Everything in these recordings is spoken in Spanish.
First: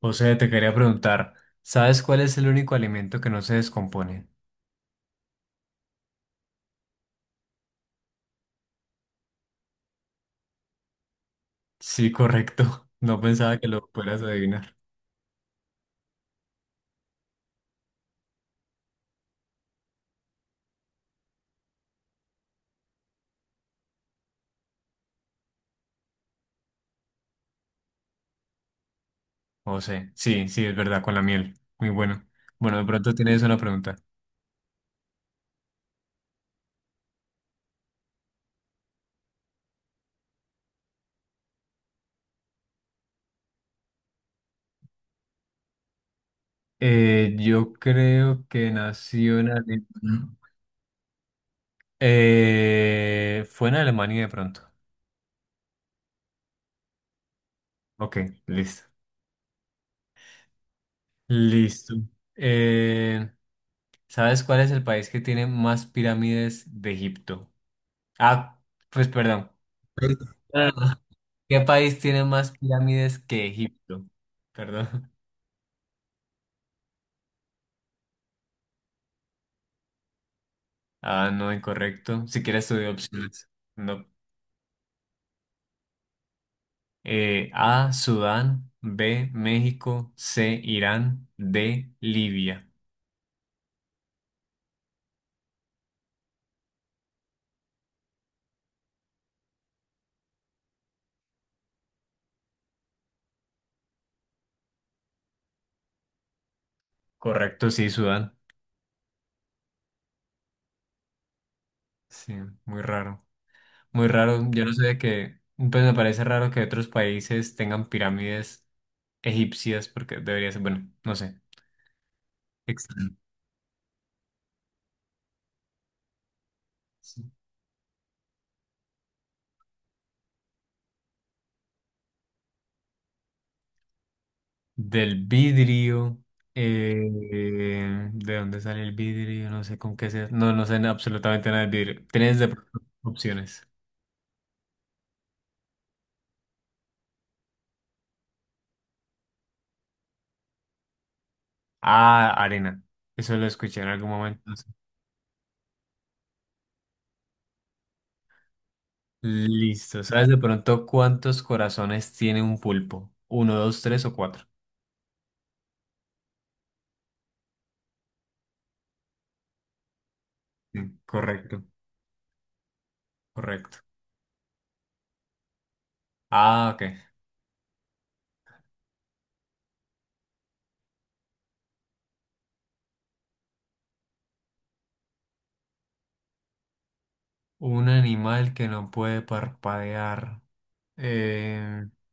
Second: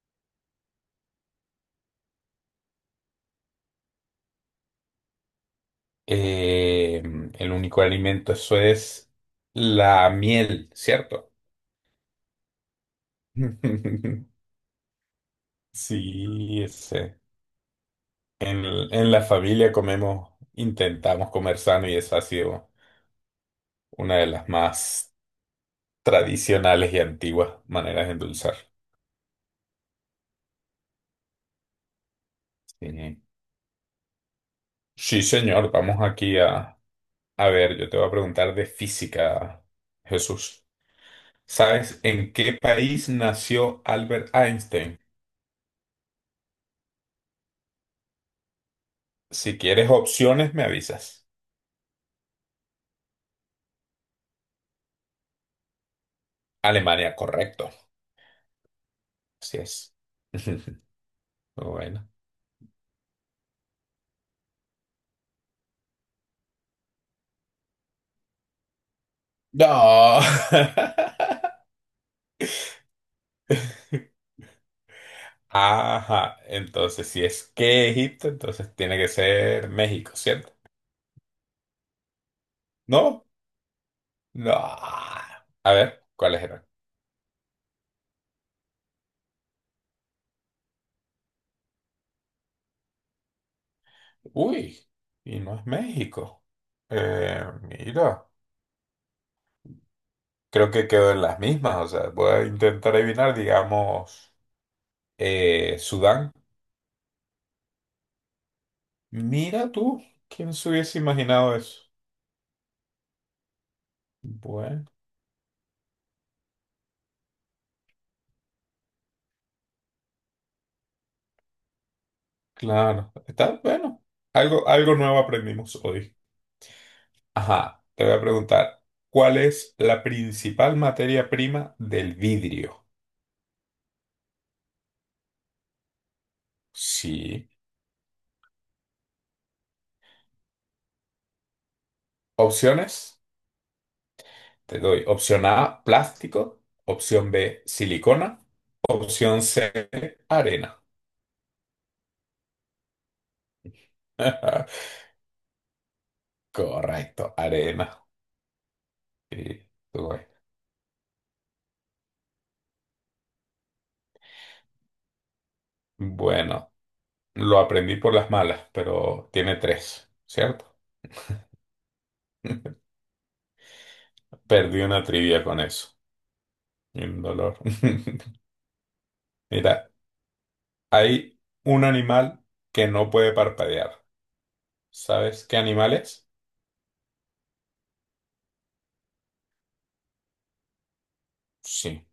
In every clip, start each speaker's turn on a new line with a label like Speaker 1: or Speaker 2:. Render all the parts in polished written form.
Speaker 1: José, te quería preguntar, ¿sabes cuál es el único alimento que no se descompone?
Speaker 2: Eh, el único alimento, eso es la miel, ¿cierto?
Speaker 1: Sí, correcto. No pensaba que lo fueras a adivinar.
Speaker 2: Sí, ese. En, en la familia comemos, intentamos comer sano y esa ha sido una de las más tradicionales y antiguas maneras de endulzar.
Speaker 1: José, sí, sí, es verdad, con la miel. Muy bueno. Bueno, de pronto
Speaker 2: Sí,
Speaker 1: tienes una pregunta.
Speaker 2: sí, señor, a ver, yo te voy a preguntar de física, Jesús. ¿Sabes en qué país nació Albert Einstein?
Speaker 1: Yo creo que nació en
Speaker 2: Si quieres
Speaker 1: Alemania.
Speaker 2: opciones, me avisas.
Speaker 1: Fue en Alemania de pronto.
Speaker 2: Alemania, correcto.
Speaker 1: Ok, listo.
Speaker 2: Así es.
Speaker 1: Listo.
Speaker 2: Bueno.
Speaker 1: Eh, ¿Sabes cuál es el país que tiene más pirámides de Egipto? Ah, pues perdón.
Speaker 2: No.
Speaker 1: ¿Qué país tiene más pirámides que Egipto? Perdón.
Speaker 2: Ajá. Entonces, si es que Egipto, entonces tiene que ser México, ¿cierto?
Speaker 1: Ah, no, incorrecto. Si quieres, estudiar
Speaker 2: No.
Speaker 1: opciones. No.
Speaker 2: No. A ver, ¿cuáles eran?
Speaker 1: A, Sudán. B, México. C, Irán. D, Libia.
Speaker 2: Uy, y no es México. Mira, creo que quedó en las mismas. O sea, voy a intentar adivinar, digamos, Sudán.
Speaker 1: Correcto, sí, Sudán.
Speaker 2: Mira tú, ¿quién se hubiese imaginado eso?
Speaker 1: Sí, muy raro. Muy raro. Yo no
Speaker 2: Bueno.
Speaker 1: sabía que... Pues me parece raro que otros países tengan pirámides egipcias porque debería ser... Bueno, no sé.
Speaker 2: Claro,
Speaker 1: Extraño.
Speaker 2: está bueno. Algo, algo nuevo aprendimos hoy.
Speaker 1: Sí.
Speaker 2: Ajá, te voy a preguntar, ¿cuál es la principal materia prima del vidrio?
Speaker 1: Del vidrio. eh,
Speaker 2: Sí.
Speaker 1: ¿De dónde sale el vidrio? No sé con qué se... No, no sé absolutamente nada del vidrio. Tienes de pronto
Speaker 2: Opciones,
Speaker 1: opciones.
Speaker 2: te doy. Opción A, plástico. Opción B, silicona. Opción C, arena.
Speaker 1: Ah, arena. Eso lo escuché en algún momento. No.
Speaker 2: Correcto, arena. Sí,
Speaker 1: Listo.
Speaker 2: tú ves.
Speaker 1: ¿Sabes de pronto cuántos corazones tiene un pulpo? ¿Uno, dos, tres o cuatro?
Speaker 2: Bueno, lo aprendí por las malas, pero tiene tres, ¿cierto?
Speaker 1: Sí, correcto, correcto.
Speaker 2: Perdí una trivia con eso.
Speaker 1: Ah,
Speaker 2: Y
Speaker 1: ok.
Speaker 2: un dolor. Mira, hay un animal que no puede parpadear. ¿Sabes qué animal es?
Speaker 1: Un animal que no puede parpadear. Eh,
Speaker 2: Sí.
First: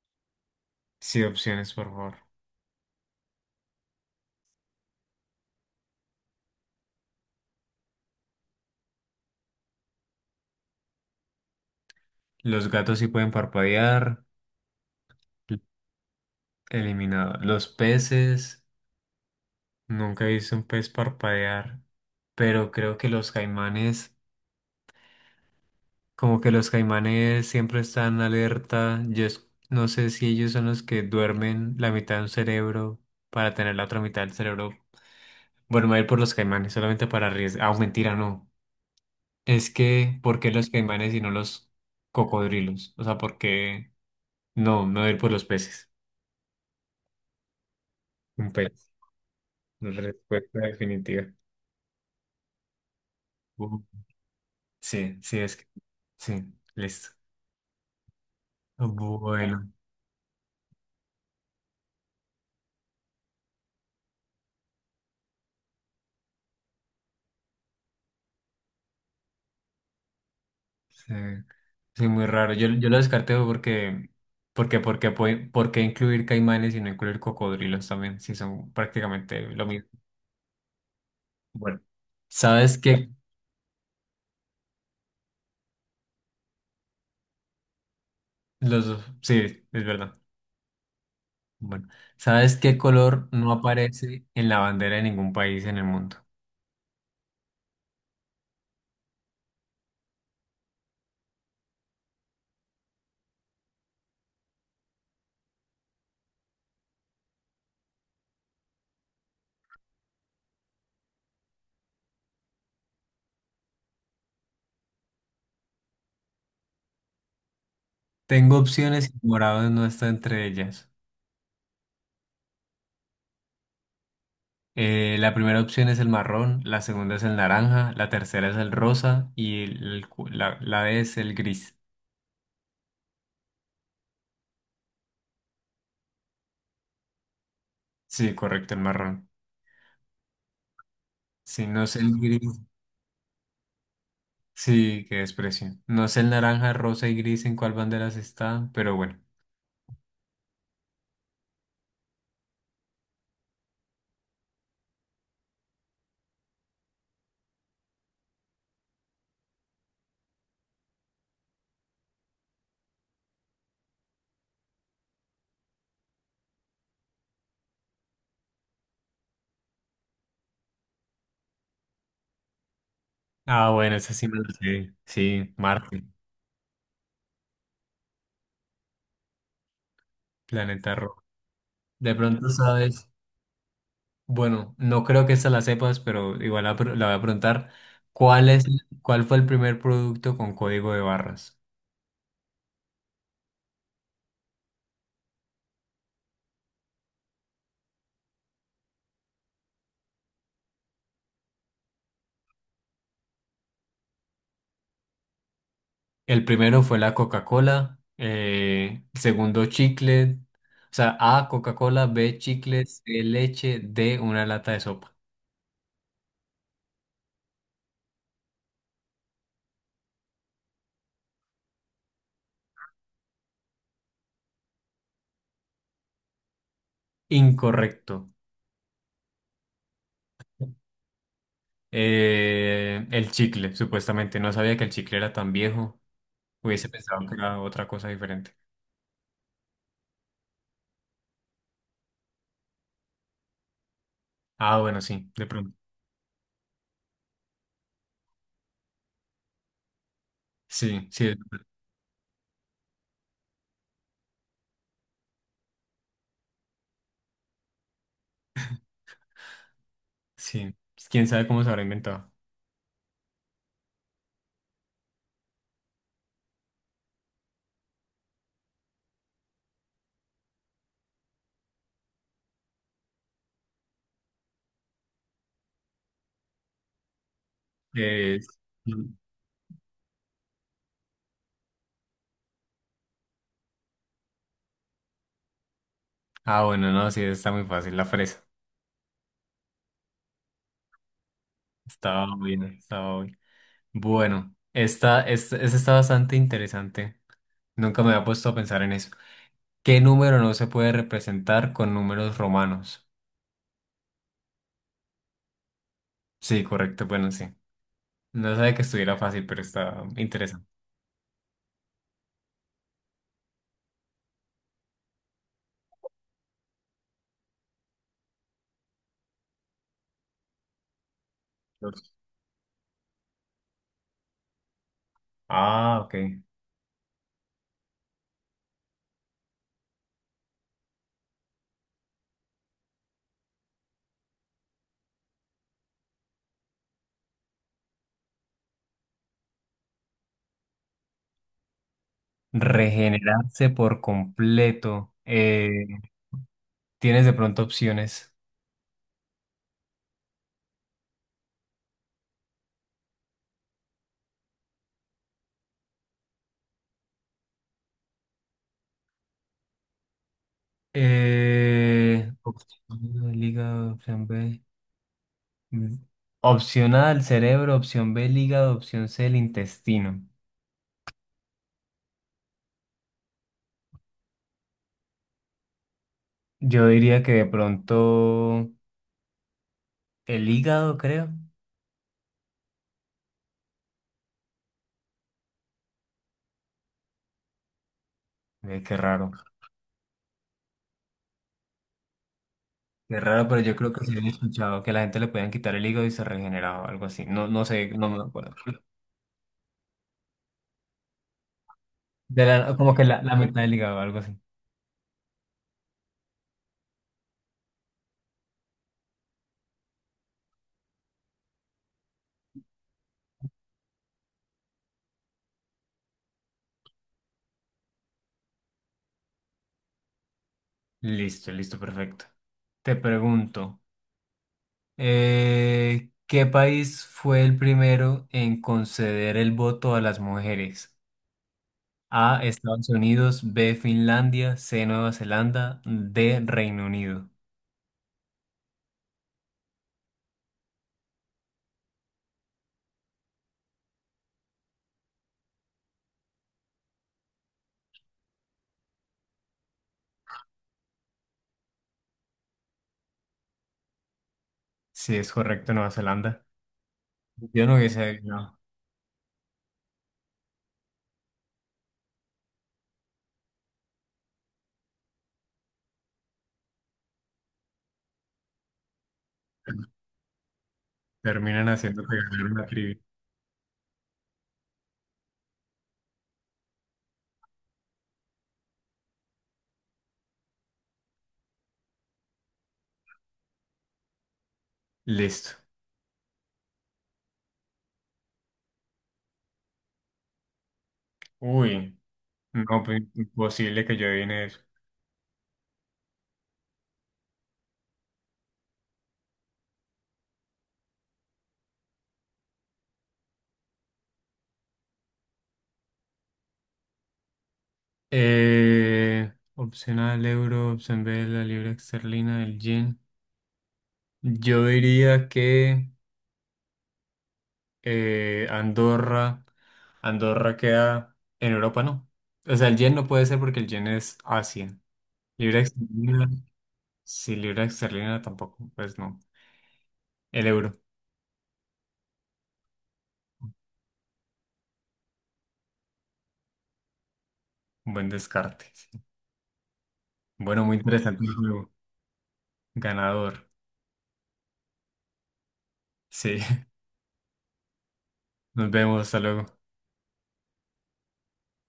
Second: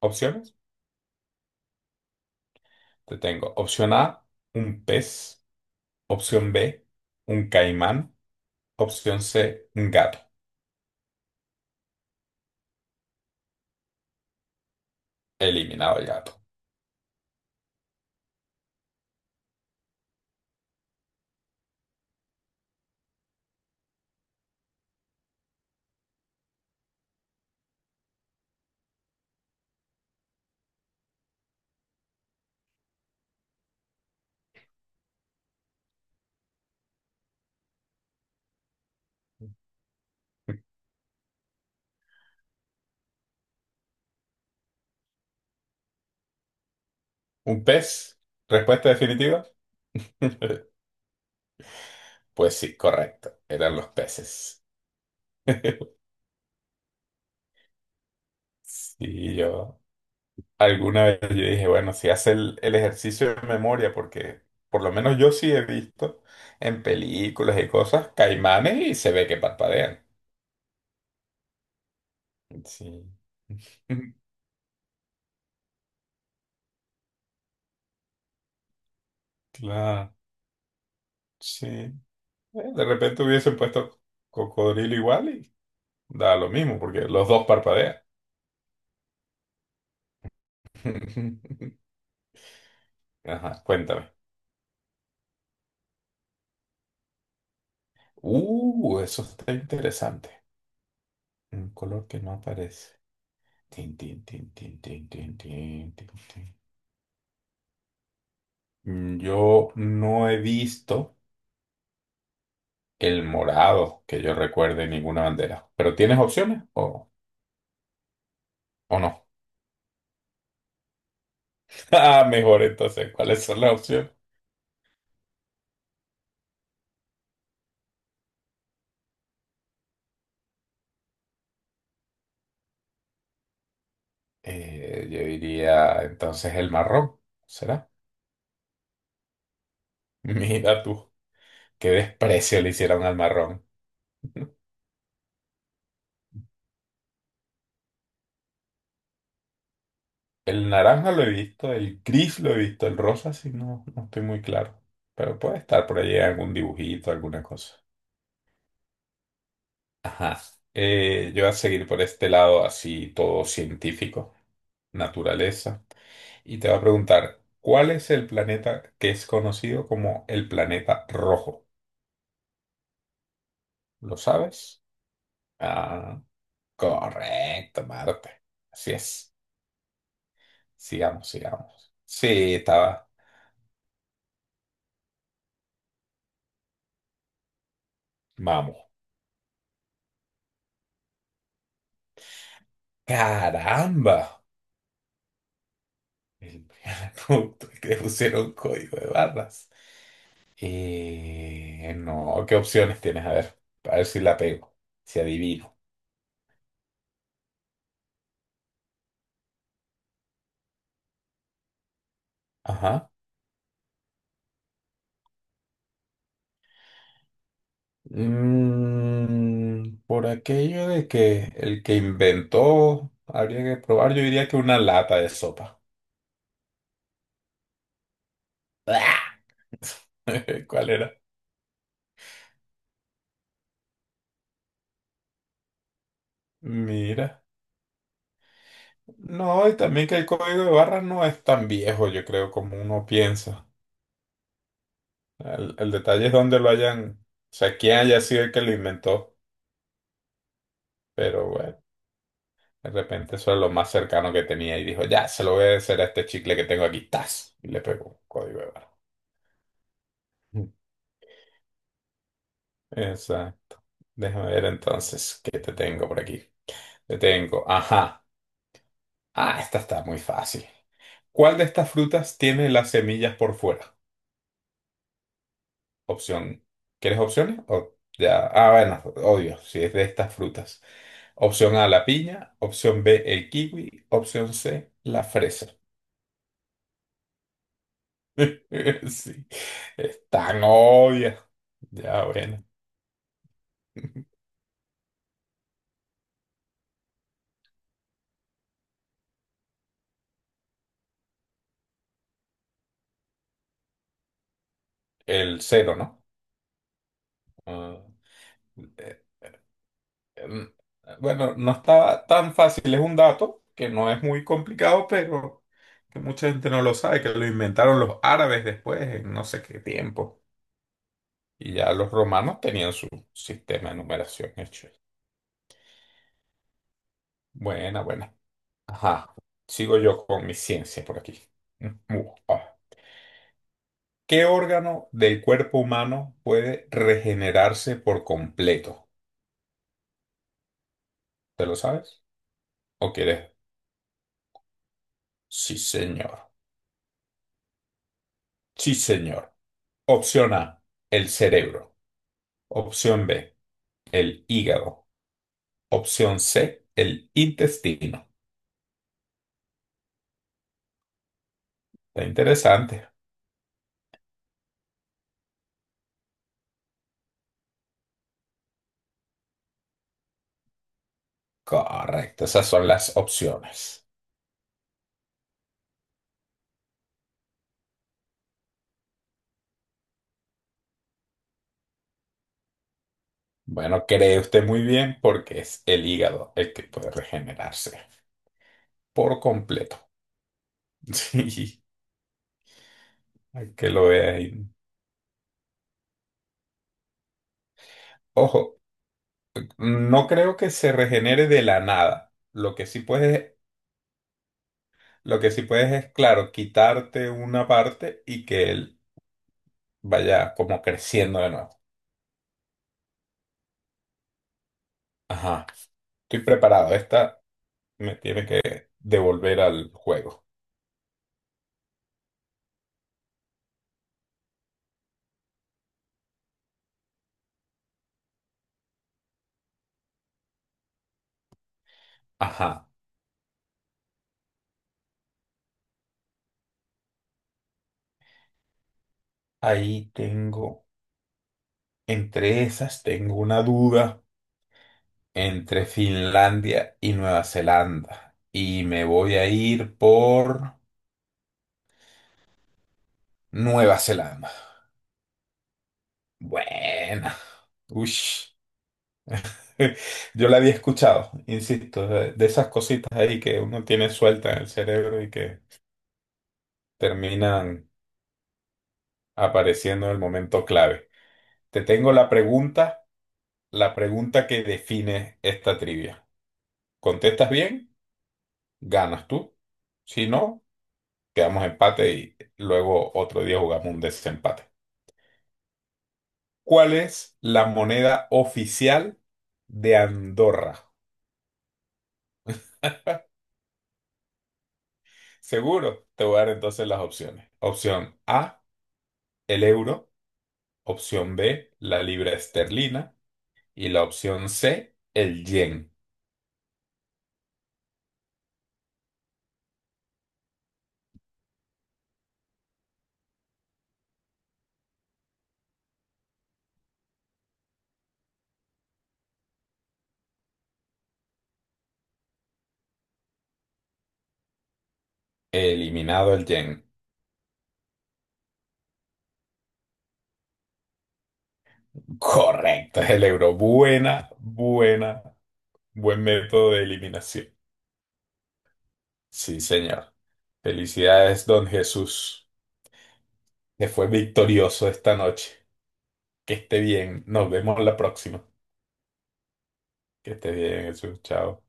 Speaker 2: Opciones.
Speaker 1: sí, opciones, por favor.
Speaker 2: Te tengo. Opción A, un pez. Opción B, un caimán. Opción C, un gato.
Speaker 1: Los gatos sí pueden parpadear.
Speaker 2: Eliminado el gato.
Speaker 1: Eliminado. Los peces, nunca he visto un pez parpadear, pero creo que los caimanes, como que los caimanes siempre están alerta. No sé si ellos son los que duermen la mitad de un cerebro para tener la otra mitad del cerebro. Bueno, me voy a ir por los caimanes, solamente para arriesgar. Ah, mentira, no. Es que, ¿por qué los caimanes y no los cocodrilos? O sea, ¿por qué? No, me voy a ir por los peces.
Speaker 2: ¿Un pez?
Speaker 1: Un pez.
Speaker 2: ¿Respuesta definitiva?
Speaker 1: La respuesta definitiva.
Speaker 2: Pues sí, correcto. Eran los peces.
Speaker 1: Sí, sí, es que. Sí, listo.
Speaker 2: Sí,
Speaker 1: Bueno,
Speaker 2: yo. Alguna vez yo dije, bueno, si hace el ejercicio de memoria, porque por lo menos yo sí he visto en películas y cosas caimanes y se ve que parpadean.
Speaker 1: sí, sí, muy raro. Yo lo
Speaker 2: Sí.
Speaker 1: descarté porque, porque, porque, puede- ¿por qué incluir caimanes y no incluir cocodrilos también? Si son prácticamente lo mismo.
Speaker 2: Claro, sí.
Speaker 1: Bueno, ¿sabes
Speaker 2: De
Speaker 1: qué?
Speaker 2: repente hubiesen puesto cocodrilo igual y da lo mismo, porque los dos parpadean.
Speaker 1: Los dos, sí, es verdad. Bueno, ¿sabes qué color no
Speaker 2: Ajá, cuéntame.
Speaker 1: aparece en la bandera de ningún país en el mundo?
Speaker 2: Eso está interesante. Un color que no aparece. Tin, tin, tin, tin, tin, tin, tin, tin, tin. Yo no he visto. El morado, que yo recuerde ninguna bandera. ¿Pero tienes opciones
Speaker 1: Tengo
Speaker 2: o
Speaker 1: opciones
Speaker 2: no?
Speaker 1: y morado no está entre ellas.
Speaker 2: Ah, mejor entonces, ¿cuáles son las opciones?
Speaker 1: La primera opción es el marrón, la segunda es el naranja, la tercera es el rosa y la D es el gris.
Speaker 2: Yo diría entonces el marrón, ¿será?
Speaker 1: Sí, correcto, el marrón.
Speaker 2: Mira tú,
Speaker 1: Sí, no
Speaker 2: qué
Speaker 1: sé el gris.
Speaker 2: desprecio le hicieron al marrón.
Speaker 1: Sí, qué desprecio. No sé el naranja, rosa y gris en cuál banderas están, pero bueno.
Speaker 2: El naranja lo he visto, el gris lo he visto, el rosa sí, no, no estoy muy claro. Pero puede estar por allí algún dibujito, alguna cosa. Ajá. Yo voy a seguir por este lado así todo científico. Naturaleza. Y te va a preguntar, ¿cuál es el planeta que es conocido como el planeta rojo?
Speaker 1: Ah, bueno, esa
Speaker 2: ¿Lo
Speaker 1: sí me lo
Speaker 2: sabes?
Speaker 1: sé. Sí, Marte,
Speaker 2: Ah, correcto, Marte. Así es.
Speaker 1: planeta rojo.
Speaker 2: Sigamos, sigamos.
Speaker 1: De pronto
Speaker 2: Sí, estaba.
Speaker 1: sabes, bueno, no creo que esta la sepas, pero igual la voy a preguntar. ¿Cuál es,
Speaker 2: Vamos.
Speaker 1: ¿cuál fue el primer producto con código de barras?
Speaker 2: ¡Caramba! El punto que le pusieron código de barras. No, ¿qué opciones tienes? A ver si la pego, si adivino.
Speaker 1: El primero fue la Coca-Cola, el segundo chicle, o sea, A, Coca-Cola, B, chicle, C,
Speaker 2: Ajá.
Speaker 1: leche, D, una lata de sopa.
Speaker 2: Mm, por aquello de que el que inventó habría que probar, yo diría que una lata de sopa.
Speaker 1: Incorrecto.
Speaker 2: ¿Cuál era?
Speaker 1: El chicle, supuestamente. No sabía que el chicle era tan viejo. Hubiese pensado que
Speaker 2: Mira.
Speaker 1: era otra cosa diferente.
Speaker 2: No, y también que el código de barras no es tan viejo, yo creo, como uno piensa.
Speaker 1: Ah, bueno, sí, de pronto.
Speaker 2: El detalle es dónde lo hayan, o sea, quién haya sido el que lo inventó.
Speaker 1: Sí, sí, de
Speaker 2: Pero
Speaker 1: pronto,
Speaker 2: bueno, de repente eso es lo más cercano que tenía y dijo, ya, se lo voy a hacer a este chicle que tengo aquí, ¡tas! Y le pegó código de barras.
Speaker 1: sí. ¿Quién sabe cómo se habrá inventado?
Speaker 2: Exacto. Déjame ver entonces qué te tengo por aquí. Te tengo, ajá. Ah, esta está muy fácil. ¿Cuál de estas frutas tiene las semillas por fuera? Opción. ¿Quieres opciones? O
Speaker 1: Eh,
Speaker 2: ya. Ah, bueno, odio si es de estas frutas. Opción A, la piña. Opción B, el kiwi. Opción C, la fresa.
Speaker 1: ah, bueno, no, sí, está muy fácil. La fresa.
Speaker 2: Sí. Es tan obvia. Ya,
Speaker 1: Estaba
Speaker 2: bueno.
Speaker 1: bien, estaba bien. Bueno, esta está bastante interesante. Nunca me había puesto a pensar en eso. ¿Qué número no se puede representar con números romanos?
Speaker 2: El cero, ¿no?
Speaker 1: Sí, correcto, bueno, sí.
Speaker 2: Ah,
Speaker 1: No sabía que estuviera fácil, pero está interesante.
Speaker 2: mm, bueno, no estaba tan fácil, es un dato que no es muy complicado, pero que mucha gente no lo sabe, que lo inventaron los árabes después, en no sé qué tiempo. Y ya los
Speaker 1: Dos.
Speaker 2: romanos tenían su sistema de numeración hecho.
Speaker 1: Ah, ok.
Speaker 2: Buena, buena. Ajá. Sigo yo con mi ciencia por aquí. Mm, uh, ah. ¿Qué órgano del cuerpo humano puede regenerarse por completo? ¿Te lo sabes? ¿O quieres?
Speaker 1: Regenerarse por completo.
Speaker 2: Sí, señor.
Speaker 1: ¿Tienes de pronto opciones?
Speaker 2: Sí, señor. Opción A, el cerebro. Opción B, el hígado. Opción C, el intestino. Está
Speaker 1: Opción
Speaker 2: interesante.
Speaker 1: A, el hígado, opción B. Mm. Opción A, el cerebro, opción B, el hígado, opción C, el intestino.
Speaker 2: Correcto, esas son las opciones.
Speaker 1: Yo diría que de pronto el hígado, creo.
Speaker 2: Bueno, cree usted muy bien porque es el hígado el que puede regenerarse
Speaker 1: Qué raro.
Speaker 2: por completo. Sí,
Speaker 1: Qué raro, pero
Speaker 2: hay
Speaker 1: yo creo
Speaker 2: que
Speaker 1: que
Speaker 2: lo
Speaker 1: sí había
Speaker 2: vea ahí.
Speaker 1: escuchado que la gente le podían quitar el hígado y se regeneraba o algo así. No, no sé, no me acuerdo.
Speaker 2: Ojo, no creo que se regenere de la nada.
Speaker 1: Como que la mitad del hígado, algo así.
Speaker 2: Lo que sí puedes es, claro, quitarte una parte y que él vaya como creciendo de nuevo. Ajá, estoy preparado. Esta me tiene que devolver al juego.
Speaker 1: Listo, listo, perfecto. Te pregunto, ¿qué país fue el primero en conceder el voto a las mujeres? A, Estados
Speaker 2: Ajá,
Speaker 1: Unidos, B, Finlandia, C, Nueva Zelanda, D, Reino Unido.
Speaker 2: ahí tengo, entre esas tengo una duda entre Finlandia y Nueva Zelanda. Y me voy a ir por Nueva Zelanda.
Speaker 1: Si es correcto, Nueva Zelanda.
Speaker 2: Buena.
Speaker 1: Yo no hubiese
Speaker 2: Ush.
Speaker 1: adivinado.
Speaker 2: Yo la había escuchado, insisto, de esas cositas ahí que uno tiene suelta en el cerebro y que terminan apareciendo en el momento clave.
Speaker 1: Terminan
Speaker 2: Te
Speaker 1: haciendo
Speaker 2: tengo
Speaker 1: que ganar una trivia.
Speaker 2: la pregunta que define esta trivia. Contestas bien, ganas tú. Si no, quedamos empate y luego otro día jugamos un desempate.
Speaker 1: Listo.
Speaker 2: ¿Cuál es la moneda oficial de Andorra?
Speaker 1: Uy, no, pues imposible que yo adivine eso.
Speaker 2: Seguro, te voy a dar entonces las opciones. Opción A, el euro. Opción B, la libra esterlina. Y la opción C, el yen.
Speaker 1: Opción A, el euro, opción B, la libra esterlina, el yen. Yo diría que eh, Andorra, Andorra queda en Europa, ¿no? O sea, el yen no puede ser porque el yen es Asia. Libra esterlina,
Speaker 2: Eliminado el yen.
Speaker 1: sí, libra esterlina tampoco, pues no. El euro,
Speaker 2: Correcto, es el euro. Buena, buena, buen método de eliminación.
Speaker 1: buen descarte. Sí.
Speaker 2: Sí, señor.
Speaker 1: Bueno, muy interesante el
Speaker 2: Felicidades, don
Speaker 1: juego.
Speaker 2: Jesús,
Speaker 1: Ganador.
Speaker 2: que fue victorioso esta noche.
Speaker 1: Sí,
Speaker 2: Que esté bien. Nos vemos la próxima.
Speaker 1: nos vemos, hasta luego.
Speaker 2: Que esté bien, Jesús. Chao.